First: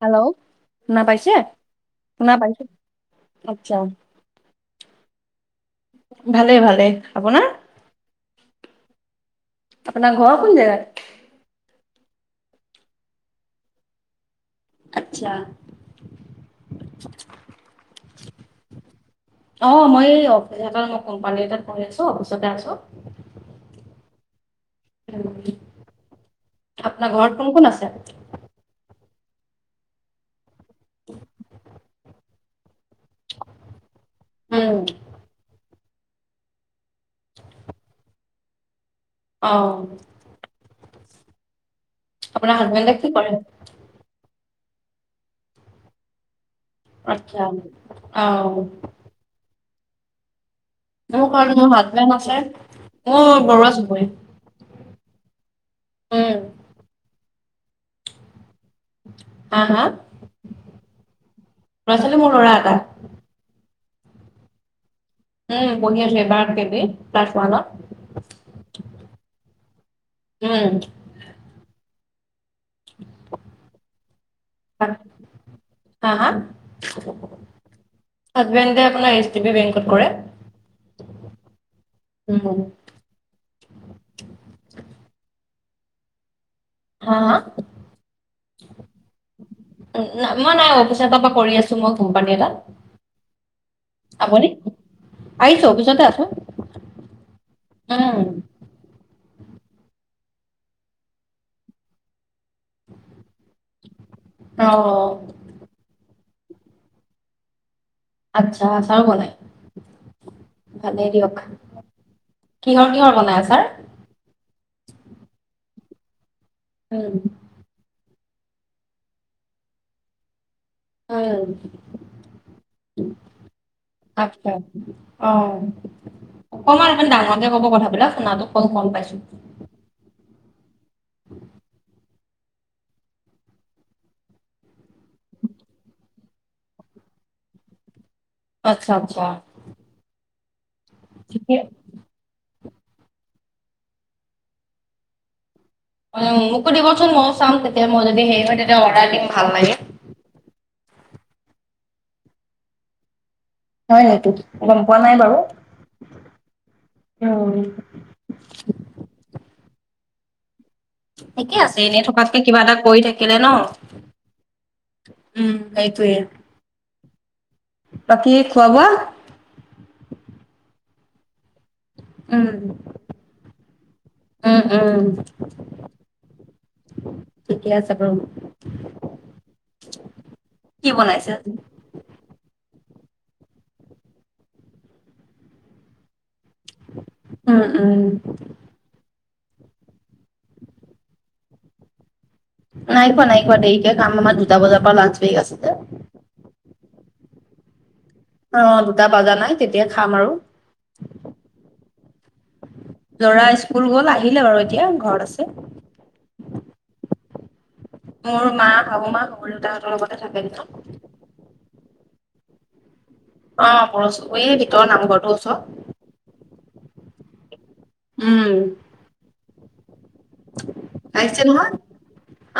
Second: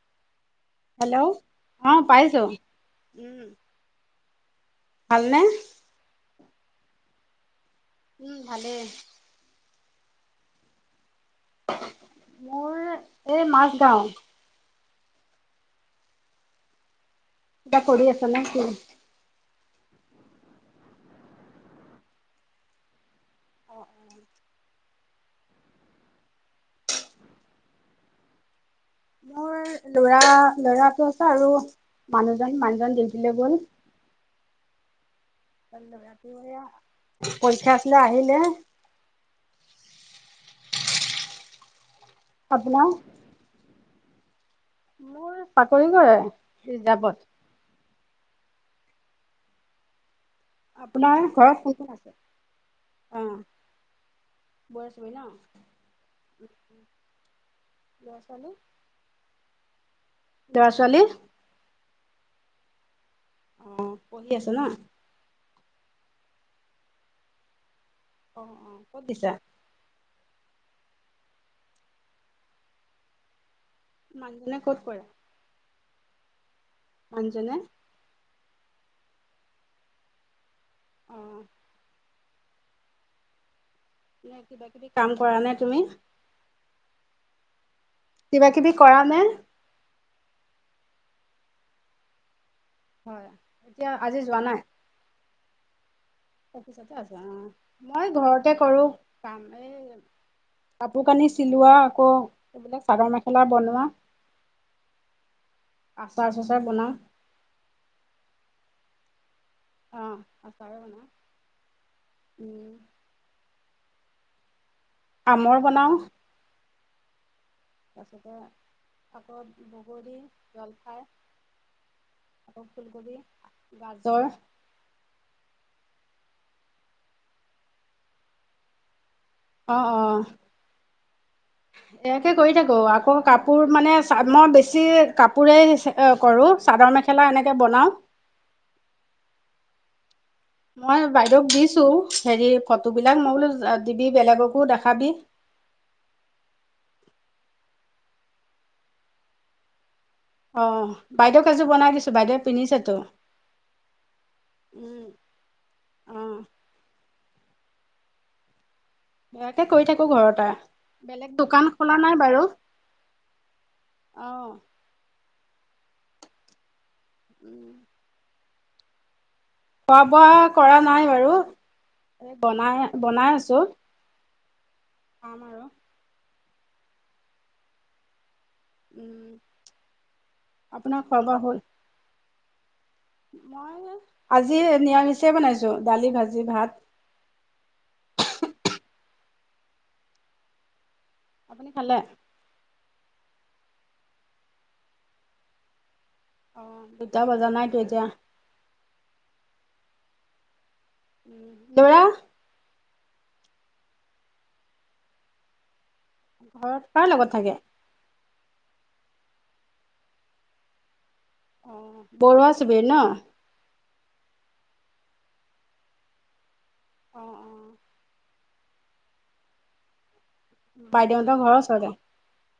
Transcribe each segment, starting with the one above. Hello. শুনা পাইছে hello শুনা পাইছো আচ্ছা। ভালনে ভালে ভালে আপোনাৰ উম ভালেই। আপোনাৰ ঘৰ কোন জেগাত? মোৰ এই মাজ গাঁও। আচ্ছা। এতিয়া কৰি আছ নে কি? অ মই এইৰ মই কোম্পানী এটাত কৰি আছো অফিচতে আছো। অঁ অ উম, আপোনাৰ ঘৰত কোন কোন আছে? মোৰ লৰা ল'ৰাটো আছে আৰু মানুহ জন মানুহজন ডিউটিলে গ'ল উম [unintelligible] পৰীক্ষা আছিলে আহিলে। অহ আপোনাৰ হাজবেণ্ডে কি কৰে? মোৰ চাকৰি কৰে। ৰিজাৰ্ভত। আচ্ছ অ অ ও ও আপোনাৰ ঘৰত মোৰ কোন কোন আছে হাজবেণ্ড অ মোৰ বৰুৱা চুবুৰী বৰ ছবি ন উম লৰা ছোৱালী হা হা, ল'ৰা ছোৱালী ল'ৰা-ছোৱালী মোৰ ল'ৰা এটা। অ পঢ়ি আছে ন? উম, পঢ়ি আছে এবাৰ কে বি ত ক্লাছ ওৱানত অ অ ক'ত দিছা? উম। মানুহজনে ক'ত কৰে? হা হা মানুহ জনে হাজবেণ্ডে আপোনাৰ এইচ ডি বি বেংকত কৰে। অ উম হুহু নে কিবা কিবি কাম কৰা নে তুমি হা হা কিবা কিবি কৰা নে? নাই মই নাই আৰু অফিচ এটাৰ পৰা কৰি আছো মই কোম্পানী এটাত হয় এতিয়া আজি যোৱা আপুনি নাই। আহিছো অফিছতে আছো। অফিচতে আছা অ মই উম, ঘৰতে কৰো, কাম এই কাপোৰ কানি চিলোৱা আকৌ এইবিলাক চাদৰ মেখেলা বনোৱা অ আচ- চাৰ তাচাৰ বনাওঁ। আচ্ছা আচাৰো বনাই। অ আচাৰ বনাওঁ ভালেই দিয়ক। উম কিহৰ কিহৰ বনাই আচাৰ? আমৰ বনাও উম তাৰপিছতে হাতত বগৰী। জলফাই অ আকৌ ফুলকবি গাজৰ আত্চ্ছা অহ। অকণমান অকন ডাঙৰকে কব কথাবিলাক শুনাতো কম গম পাইছো। অ অ ইয়াকে কৰি থাকো আকৌ কাপোৰ মানে চা মই বেছি কাপোৰে কৰো চাদৰ মে- মেখেলা এনেকে বনাও। আচ্ছা আচ্ছা। মই বাইদেউক ঠিকে দিছো হেৰি- ফটোবিলাক মই বোলো দিবি বেলেগকো দেখাবি। উম উ উ মোকো দিবচোন ময়ো চাম তেতিয়া মোৰ যদি হেৰি হয় তেতিয়া অৰ্ডাৰ দিম ভাল লাগে। অ, বাইদেউক এযোৰ বনাই দিছো বাইদেউয়ে পিন্ধিছেটো হয় নেটো, এইটোত গম পোৱা নাই বাৰু। অ উম [inaudible] ইয়াকে কৈ থাকো ঘৰতে বেলেগ ঠিকে দোকান আছে খোলা এনেই নাই থকাতকে বাৰু কিবা এটা কৰি থাকিলে ন। অ উম সেইটোৱে। বাকী এই খোৱা বোৱা খোৱা বোৱা কৰা নাই বাৰু উম বনাই বনাই আছো। উম উম খাম আৰু ঠিকে আছে বাৰু উম, কি আপোনাৰ বনাইছে খোৱা-বোৱা আজি? হ'ল। মই আ আজি নিৰামিষে বনাইছো দালি, ভাজ- উম উম আপুনি খালে? নাই খোৱা নাই খোৱা দেৰিকে খাম আমাৰ দুটা বজাৰ পৰা লাঞ্চ লেন্স বেক আছে যে। অ দুটা বজা নাইতো এতিয়া। অ দুটা বজা নাই তেতিয়া খাম আৰু। ল'ৰা? লৰা স্কুল গল আহিলে বাৰু এতিয়া ঘৰত আছে। ঘৰত কাৰ লগত থাকে। মোৰ মা, শাহুমা শহু দেউতাহঁতৰ লগতে থাকে ন। অ বৰুৱা চবে ন? অ পৰচু এই ভিতৰৰ নামঘৰটোৰ ওচৰ অ অ উম। বাইদেউহঁতৰ আহিছে ঘৰৰ নহয়, ওচৰতে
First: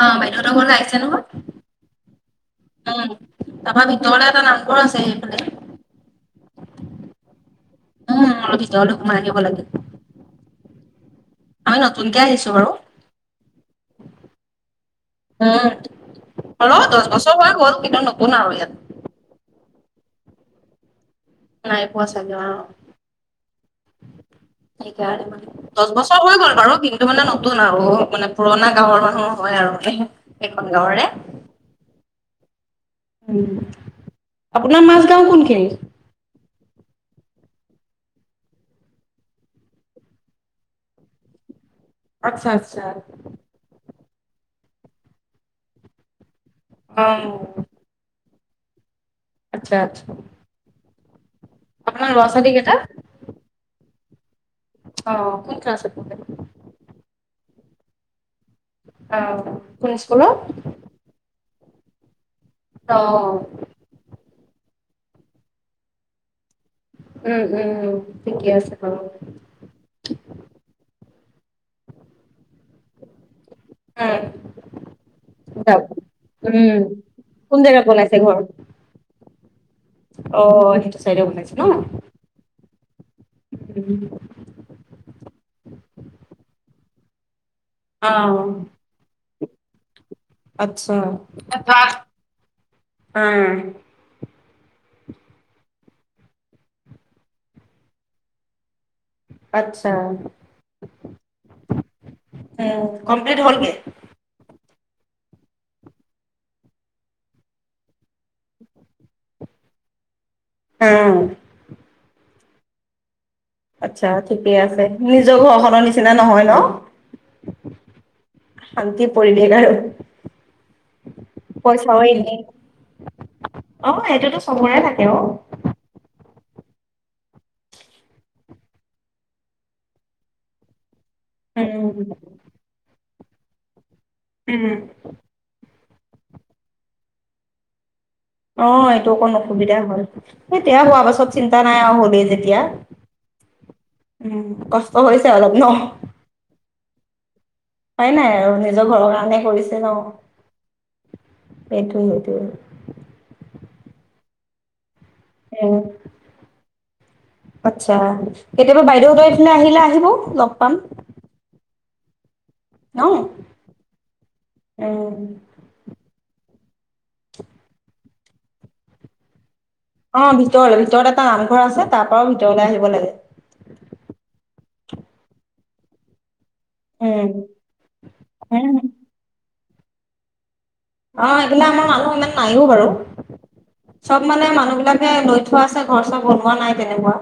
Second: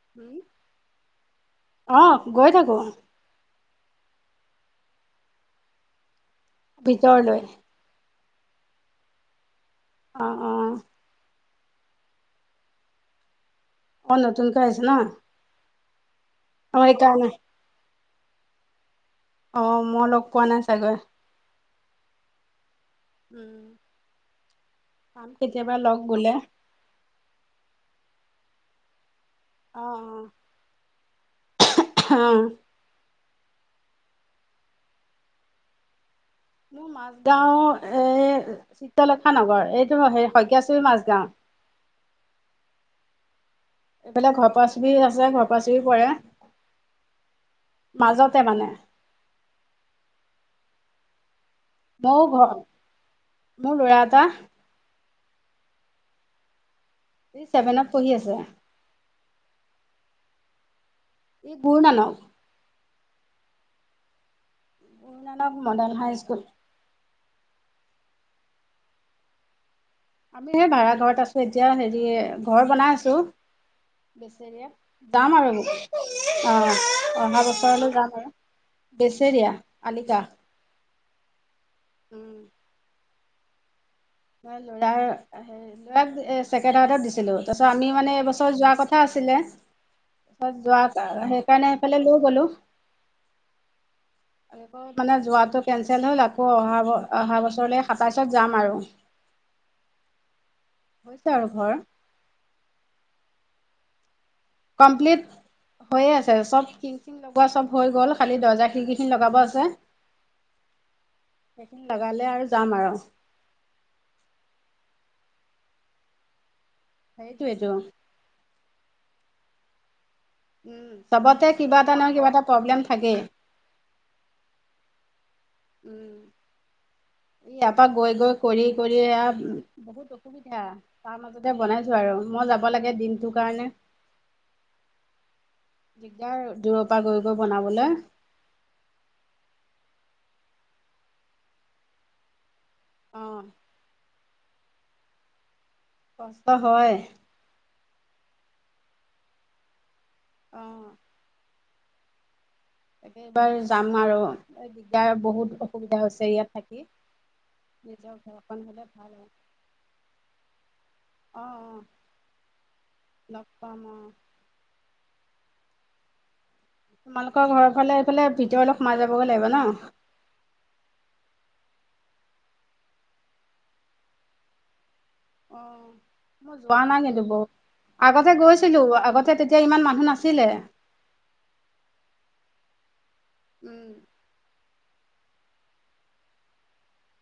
অ', বাইদেউহঁতৰ ঘৰলৈ আহিছে নহয়, অহ, গৈ থাকো। উম। তাৰপৰা ভিতৰলে এটা নামঘৰ আছে সেইফালে। ভিতৰলৈ। উম, আ ভিতৰলৈ সোমাই আহিব লাগে। অ অ। আমি নতুনকে আহিছো বাৰু। অ নতুনকৈ আহিছে না। অল দচ বছৰ হৈ গ'ল কিন্তু নতুন আৰু ইয়াত। অ, মই লগ পোৱা নাই চাগে। নাই পুৱা চাগে? উম সেইকাৰণে পাম মানে কেতিয়াবা লগ দচ বছৰ গলে হৈ গল বাৰু কিন্তু মানে নতুন অ আপোনাৰ পুৰণা গাঁৱৰ মানুহ হয় আৰু অ সেইখন গাঁৱৰে। হাঁ। উম আপোনাৰ মাজ গাও কোনখিনি? মোৰ মাজ গাও এই চিত্ৰলেখা নগৰ এইটো হ শইকীয়াশৰি মাজগাওঁ। [inaudible] আচ্ছা আচ্ছা। এইফালে ঘৰ পা চৰি আছে ঘৰ পা চি কৰে। হুম। তে মানে। আচ্ছা আচ্ছা। আপোনাৰ মোৰ ল'ৰা ছোৱালী ঘৰ কেইটা মোৰ লৰা এটা। অঁ কোন ক্লাচত পঢ়ে? চেভেনত পঢ়ি আছে। অ কোন স্কুলত? এই গুৰু নানক। অ। Guru Nanak model high school. উম উম ঠিকে আছে, হ আমি সেই ভাড়া ঘৰত আছো, এতিয়া হেৰি ঘৰ বনাই আছো। উম বেচ দিয়ে যাম আৰু যাওক অ উম অহা কোন জেগাত বছৰলৈ বনাইছে যাম আৰু। ঘৰ বেছেৰিয়া। অ সেইটো চাইডে বনাইছো ন। উম মই লৰাৰ লৰাক ছেকেণ্ড হাৰ্ডত দিছিলো। তাৰপাছত আমি অ মানে এইবছৰ যোৱাৰ কথা আছিলে। তেতিয়া আচ্ছা যোৱা সেইকাৰণে এইফালে লৈ গলো। অ আকৌ মানে যোৱাটো কেনচেল হ'ল আকৌ অহা অহা বছৰলৈ সাতাইছত যাম আৰু। আচ্ছা, হৈছে আৰু ঘৰ উম কমপ্লিট হলগে। [unintelligible] কমপ্লিট হৈয়ে আছে চব টিং চিং লগোৱা চব হৈ গ'ল। খালি দৰ্জা খিৰিকি খিনি লগাব আছে উম, সেইখিনি লগালে আৰু যাম আৰু আচ্ছা ঠিকে আছে নিজৰ ঘৰখনৰ নিচিনা নহয় ন সেইটো এইটো শান্তি পৰিৱেশ আৰু উম চবতে কিবা এটা পইচাও নহয় কিবা এনে এটা প্ৰব্লেম থাকেই অ এইটোতো চবৰে থাকে। হ। উম ইয়াৰপ পৰা গৈ গৈ কৰি কৰি আ বহুত অসুবিধা তাৰ মাজতে উম, বনাইছো আৰু মই যাব লাগে দিনটো কাৰণে? উম দিগদাৰ দূৰৰ পৰা গৈ গৈ বনাবলে? অ এইটো অকণ অসুবিধা হল এতিয়া হোৱা পাছত চিন্তা নাই আৰু হ'লেই যেতিয়া। অ' উম কষ্ট হৈছে অলপ ন। কষ্ট হয়। হয় নাই আৰু নিজৰ ঘৰৰ কাৰণে কৰিছে ন। আহ। সেইটোৱে সেইটোৱে। তাকেবাৰ যাম আৰু দিগদাৰ বহুত উম, অসুবিধা হৈছে ইয়াত থাকি? আচ্ছা নিজৰ ঘৰখন কেতিয়াবা হ'লে ভাল বাইদেউ হয়। সেইপিনে আহিলে আহিব লগ পাম। ন? নাপামা অ। উম। তোমালোকৰ ঘৰৰ ফালে এইফালে ভিতৰ অলপ সোমাই যাবগৈ লাগিব ন। অ ভিতৰলৈ ভিতৰত এটা নামঘৰ আছে তাৰ পাও ভিতৰলৈ আহিব লাগে অ', মই যোৱা নাই কিন্তু উম বৌ, আগতে উম গৈছিলো আগতে তেতিয়া ইমান মানুহ নাছিলে। অ এইবিলা আমাৰ মানুহ ইমান নাইও বাৰু উম, চব মানে মানুহ। বিলাকে লৈ থোৱা আছে ঘৰ চৰ বনোৱা নাই তেনেকুৱা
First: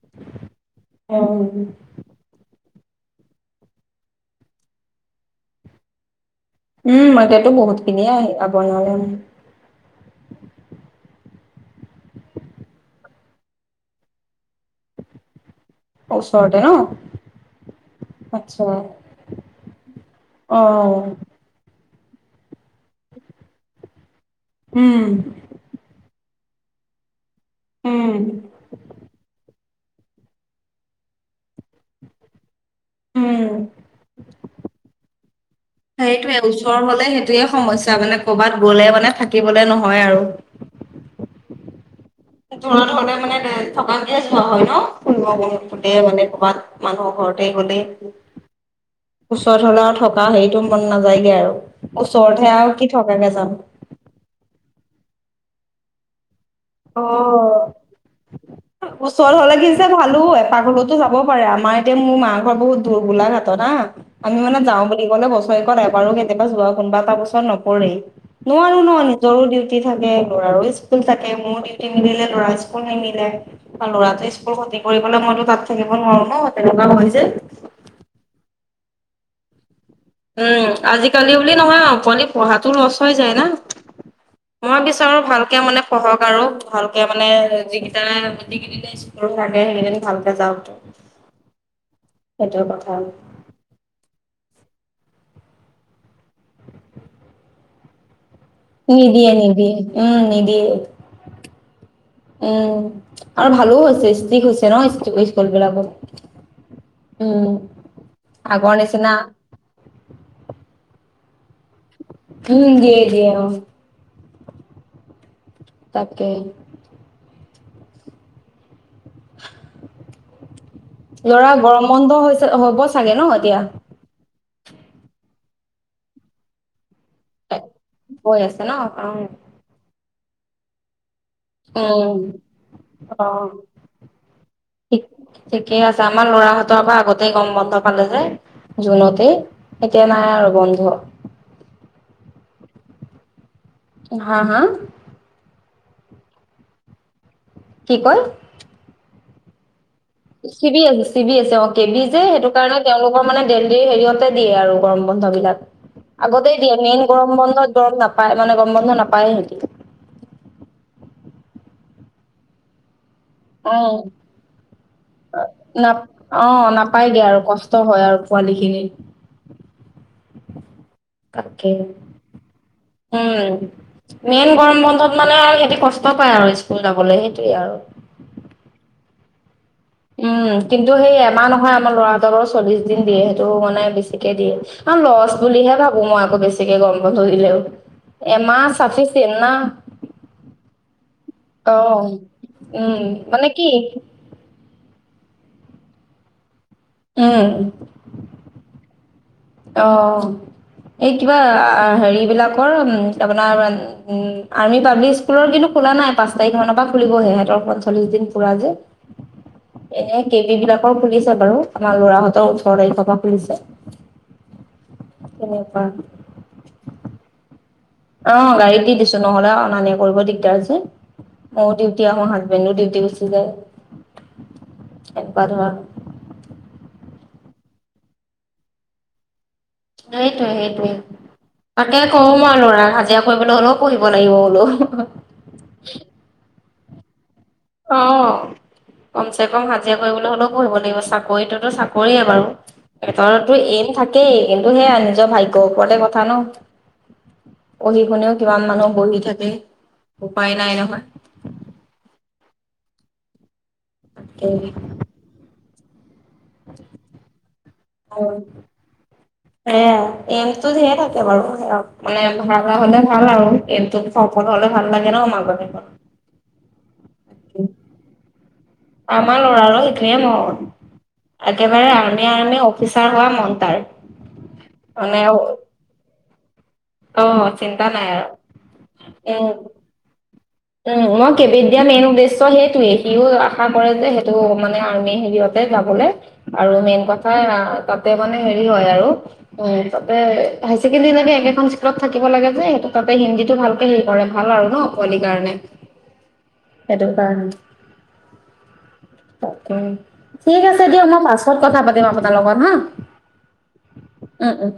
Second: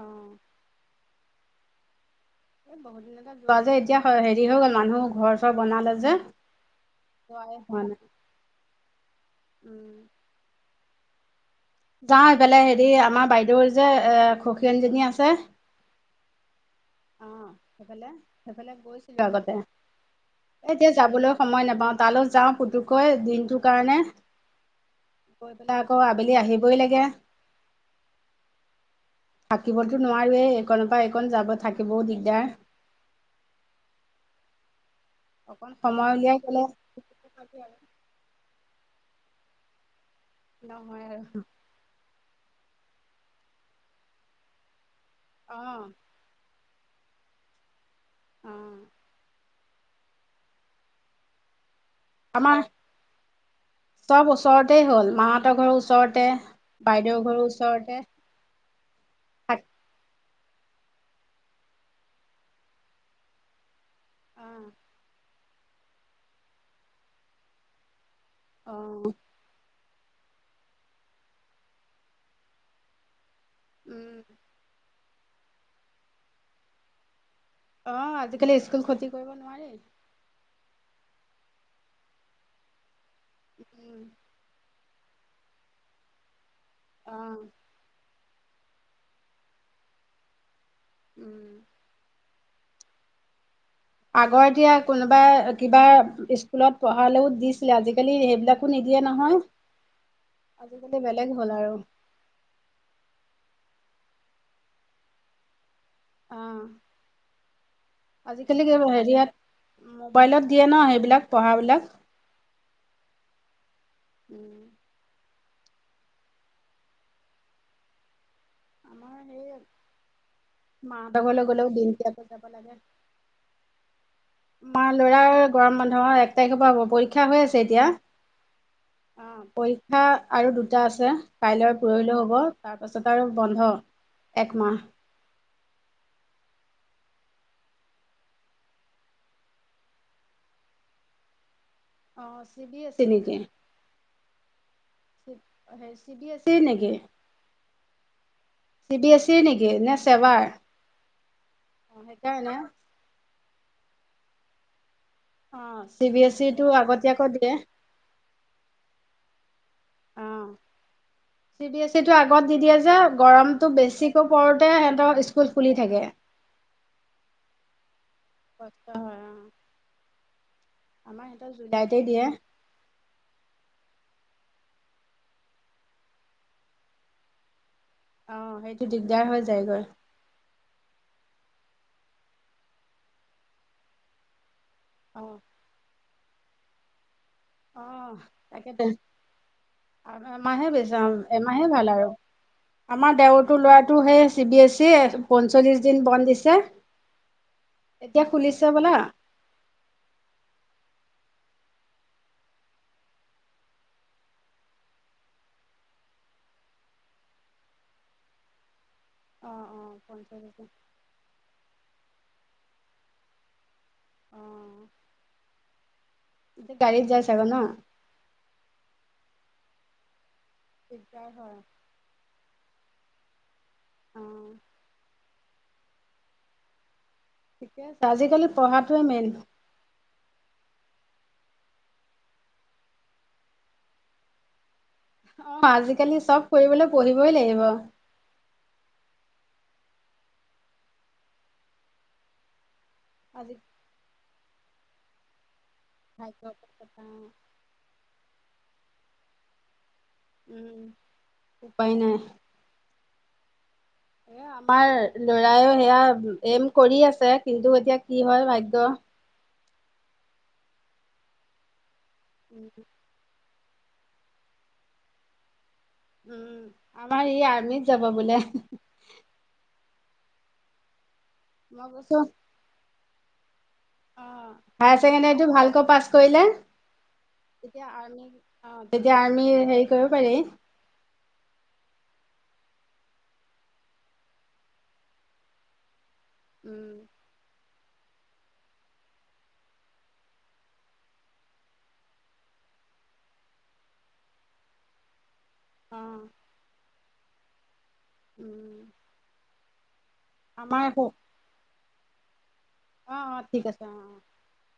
অঁ অ। এ বহুত দিনতে যোৱা যে এতিয়া হেৰি হৈ গ'ল মানুহ ঘৰ চৰ বনালে যে উম মইতিয়াতো যোৱাই বহুত হোৱা নাই। খিনিয়ে আহ বনে উম। যাওঁ সেইফালে হেৰি আমাৰ বাইদেউৰ যে এ খূখেনজনী আছে। ওচৰতে ন। আহ সেইফালে, আচ্ছা সেইফালে গৈছিলো আগতে। এ অ এতিয়া যাবলৈ সময় নাপাওঁ তালৈ যাওঁ পুতুকৈ দিনটোৰ কাৰণে উম গৈ পেলাই আকৌ। আবেলি আহিবই লাগে। উম থাকিবতো নোৱাৰোৱেই এইনৰ পৰা এইকণ যাব থাকিবও দিগদাৰ। উম অকণ সময় উলিয়াই সেইটোয়ে গ'লে ওচৰৰ হলে সেইটোয়ে সমস্যা মানে কৰবাত গলে মানে থাকিবলে নহয় আৰু নহয় আৰু দূৰত হলে মানে থকা দিয়া চোৱা হয় ন ফোন ব অ', উৎপতীয়া মানে কৰ'ৰবাত মানুহৰ ঘৰতে গ'লে উম। ওচৰত হ'লে আৰু থকা হেৰিটো মন নাযায়গে আৰু। ওচৰতহে আমাৰ আউ কি থকাকে যাম হেতৰ ঘৰ ওচৰতে অ বাইদেউৰ ঘৰৰ ওচৰতে ওচৰত হলে থাক কি যে ভালো হয় পাকঘলতো যাব পাৰে আমাৰ এতিয়া মোৰ মা ঘৰ বহুত দূৰ গোলাঘাটত হা আমি মানে অ', যাওঁ বুলি ক'লে বছৰ কত এবাৰো কেতিয়াবা যোৱা কোনোবা এটা বছৰত নপৰেই নোৱাৰো ন অ', নিজৰোউ? থাকে ল'ৰো স্কুল থাকে মোৰ ডিউটি মিলিলে ল'ৰা স্কুল নিমিলে? উম, ল'ৰাটো স্কুল খতি কৰিবলে মইতো তাত থাকিব নোৱাৰো ন তেনেকুৱা হয় যে। আহ আজিকালি স্কুল ক্ষতি কৰিব নোৱাৰি উম' আজিকালি বুলি নহয় আৰু পঢ়াতো লচ হৈ যায় না। উম, তাও ভালকে মানে পহক আৰু ভালকে মানে অ', যিকিটাৰে থাকে সেইখিনি ভালকে যাওক। উম। সেইটো কথা আগৰ এতিয়া কোনোবা কিবা স্কুলত পঢ়ালেও দিছিলে আজিকালি সেইবিলাক? নিদিয়ে নিদিয়ে উম নিদিয়ে আজিকালি বেলেগ হ'ল আৰু উম আৰু ভালো হৈছে ষ্টিক হৈছে ন ইষ্টো স্কুল বিলাকত অ উম আজিকালি আগৰ নিচিনা হেৰিয়াত মোবাইলত দিয়ে ন সেইবিলাক পঢ়া বিলাক উম দিয়ে দিয়ে উম। উম তাকে আমাৰ সেই [inaudible] মাহঁতৰ ঘৰলৈ লৰা গ'লেও গৰম বন্ধ দিনতীয়াকৈ যাব হৈছে লাগে হ'ব চাগে ন এতিয়া। আমাৰ ল'ৰাৰ গৰম বন্ধ হল এক তাৰিখৰ পৰা হ'ব পৰিক পৰীক্ষা হৈ আছে এতিয়া গৈ আছে ন অ পৰীক্ষা আৰু দুটা আছে কাইলৈ আৰু অ পৰহিলও উম হব তাৰ পাছত আৰু অ বন্ধ। একমাহ ঠিক ঠিকেই আছে আমাৰ লৰাহতৰ পৰা আগতেই গৰম বন্ধ পালে যে। জুনতে এতিয়া নাই আৰু বন্ধ অ চি বি আছে নিকী? হা হা চি বি আছে নেকি কি কয়। তে নেকি নেচ চি বি আছে চি বি আছে অ কেবি যে সেইটো সেইকাৰণে কাৰণে তেওঁলোকৰ মানে ড দেৰি হেৰিয়তে দিয়ে আৰু- গৰম বন্ধ বিলাক- অ চি বি এছ আগতেই ইটো দিয়ে মেইন আগতীয়াকৈ গৰম দিয়ে বন্ধত গৰম নাপায় মানে গৰম বন্ধ নাপায় হেতি অ', চি বি এছ ই টো আগত দি দিয়ে যে- গৰমটো অ', বেছিকৈ পৰোতে সিহঁতৰ স্কুল খুলি থাকে নাপ অ নাপাইগে আৰু কষ্ট হয় আৰু। পোৱালিখিনি অঁ তাকে দিয়ে উম মেইন গৰম বন্ধত মানে আৰু সিহঁতি কষ্ট পায় আৰু স্কুল যাবলৈ সেইটোৱে আৰু অ সেইটো দিগদাৰ হৈ যায়গৈ উম কিন্তু সেই এমাহ নহয় আমাৰ লৰাহতৰ বাৰু চল্লিশ দিন দিয়ে সেইটো মানে বেছিকে দিয়ে অ লচ বুলিহে ভাবো মই আকৌ বেছিকে গম দিলে অ এমাহ তাকেতো চাফি চিন না এমাহে বেছাম এমাহে ভাল অহ আৰু। উম আমাৰ মানে দেওৰতো কি ল'ৰাটো সেই চি বি এছ ই পঞ্চল্লিছ দিন বন্ধ দিছে উম এতিয়া খুলিছে হ'বলা। অ। এই কিবা আ হেৰি বিলাকৰ আপোনাৰ উম আৰ্মি পাব্লিক স্কুলৰ কিন্তু- খোলা নাই পাঁচ তাৰিখৰ পৰা খুলিব সিহঁতৰখন চল্লিশ দিন পুৰা যে। অ অ এনে কে পঞ্চল্লিছ বি দিন বিলাকৰ খুলিছে বাৰু আমাৰ ল'ৰাহঁতৰ ওঠৰ তাৰিখৰ পৰা খুলিছে। অ কেনেকুৱা? এতিয়া গাড়ীত যাই চাগৈ ন অ', গাড়ীত দি দিছো, নহ'লে অনা নিয়া কৰিব দি [unintelligible] যে, দিগদাৰ হয় মওঁ ডিউটী আহোঁ, হাজবেণ্ডো দিউটি গুচি যায়। অ', একবাৰ ধৰ ঠিকে আছে, আজিকালি পঢ়াটোৱে মেইন। সেইটোয়ে সেইটোৱেই তাকে কওঁ মই ল'ৰাক হাজিৰা কৰিবলৈ হ'লেও পঢ়িব লাগিব বোলো। আহ আজিকালি চব কৰিবলৈ পঢ়িবই লাগিব। কম চে কম হাজিৰা কৰিবলৈও হ'লেও পঢ়িব লাগিব, চাকৰিটোতো চাকৰিয়ে বাৰু। [unintelligible] আজি এইটো থাকেই, কিন্তু সেয়া নিজৰ ভাই গম পোৱাতে কথা ন ভাগ্যৰ কথা পঢ়ি শুনেও কিমান মানুহ বহি থাকে উপায় নাই নহয় উপাই নাই। এ আমাৰ তাকে লৰাইয়ও সেয়া এম কৰি আছে কিন্তু এতিয়া কি হয় ভাগ্য। হ এমটো ধিয়ে থাকে বাৰু মানে উম, ভ হলে ভাল আৰু এু স [unintelligible] ল হ'লে ভাল লাগে ন মাজনী ঘট উম আমাৰ ই আৰ্মিত যাব বোলে। আমাৰ লৰাাৰ সেইখিনিয়ে মৰ মই একেবাৰে কৈছো আমি আ অফিচ- [unintelligible] হোৱা মন তাৰ। অ মানে অ হাইছেকেণ্ডেৰিটো ভালকৈ পাছ কৰিলে চিন্তা তেতিয়া নাই আৰ্মি আৰু অ তেতিয়া আৰ্মি হেৰি কৰিব পাৰি। উ মই কেবিধ দিয়া মেইন উদ্দেশ্য সেইটোয়ে সিও আশা কৰে যে সেইটো মানে আৰ্মি হেৰিয়তে গাবলে আৰু উম, মেইন কথা- তাতে মানে হেৰি হয় আৰু অ তাতে হাই ছেকেণ্ডাৰী লকে একেখন স্কুলত থাকিব লাগে যে সেইটো তাতে হিন্দীতো ভালকে হেৰি কৰে ভাল আৰু ন পোৱালিৰ কাৰণে। অ'। সেইটো কাৰণে- উম। ঠিক আমাৰ আছে দিয় অ', মই পাছত কথা পাতিম আপোনাৰ লগত হা। অ', ঠিক আছে অ', অ'। আ উম।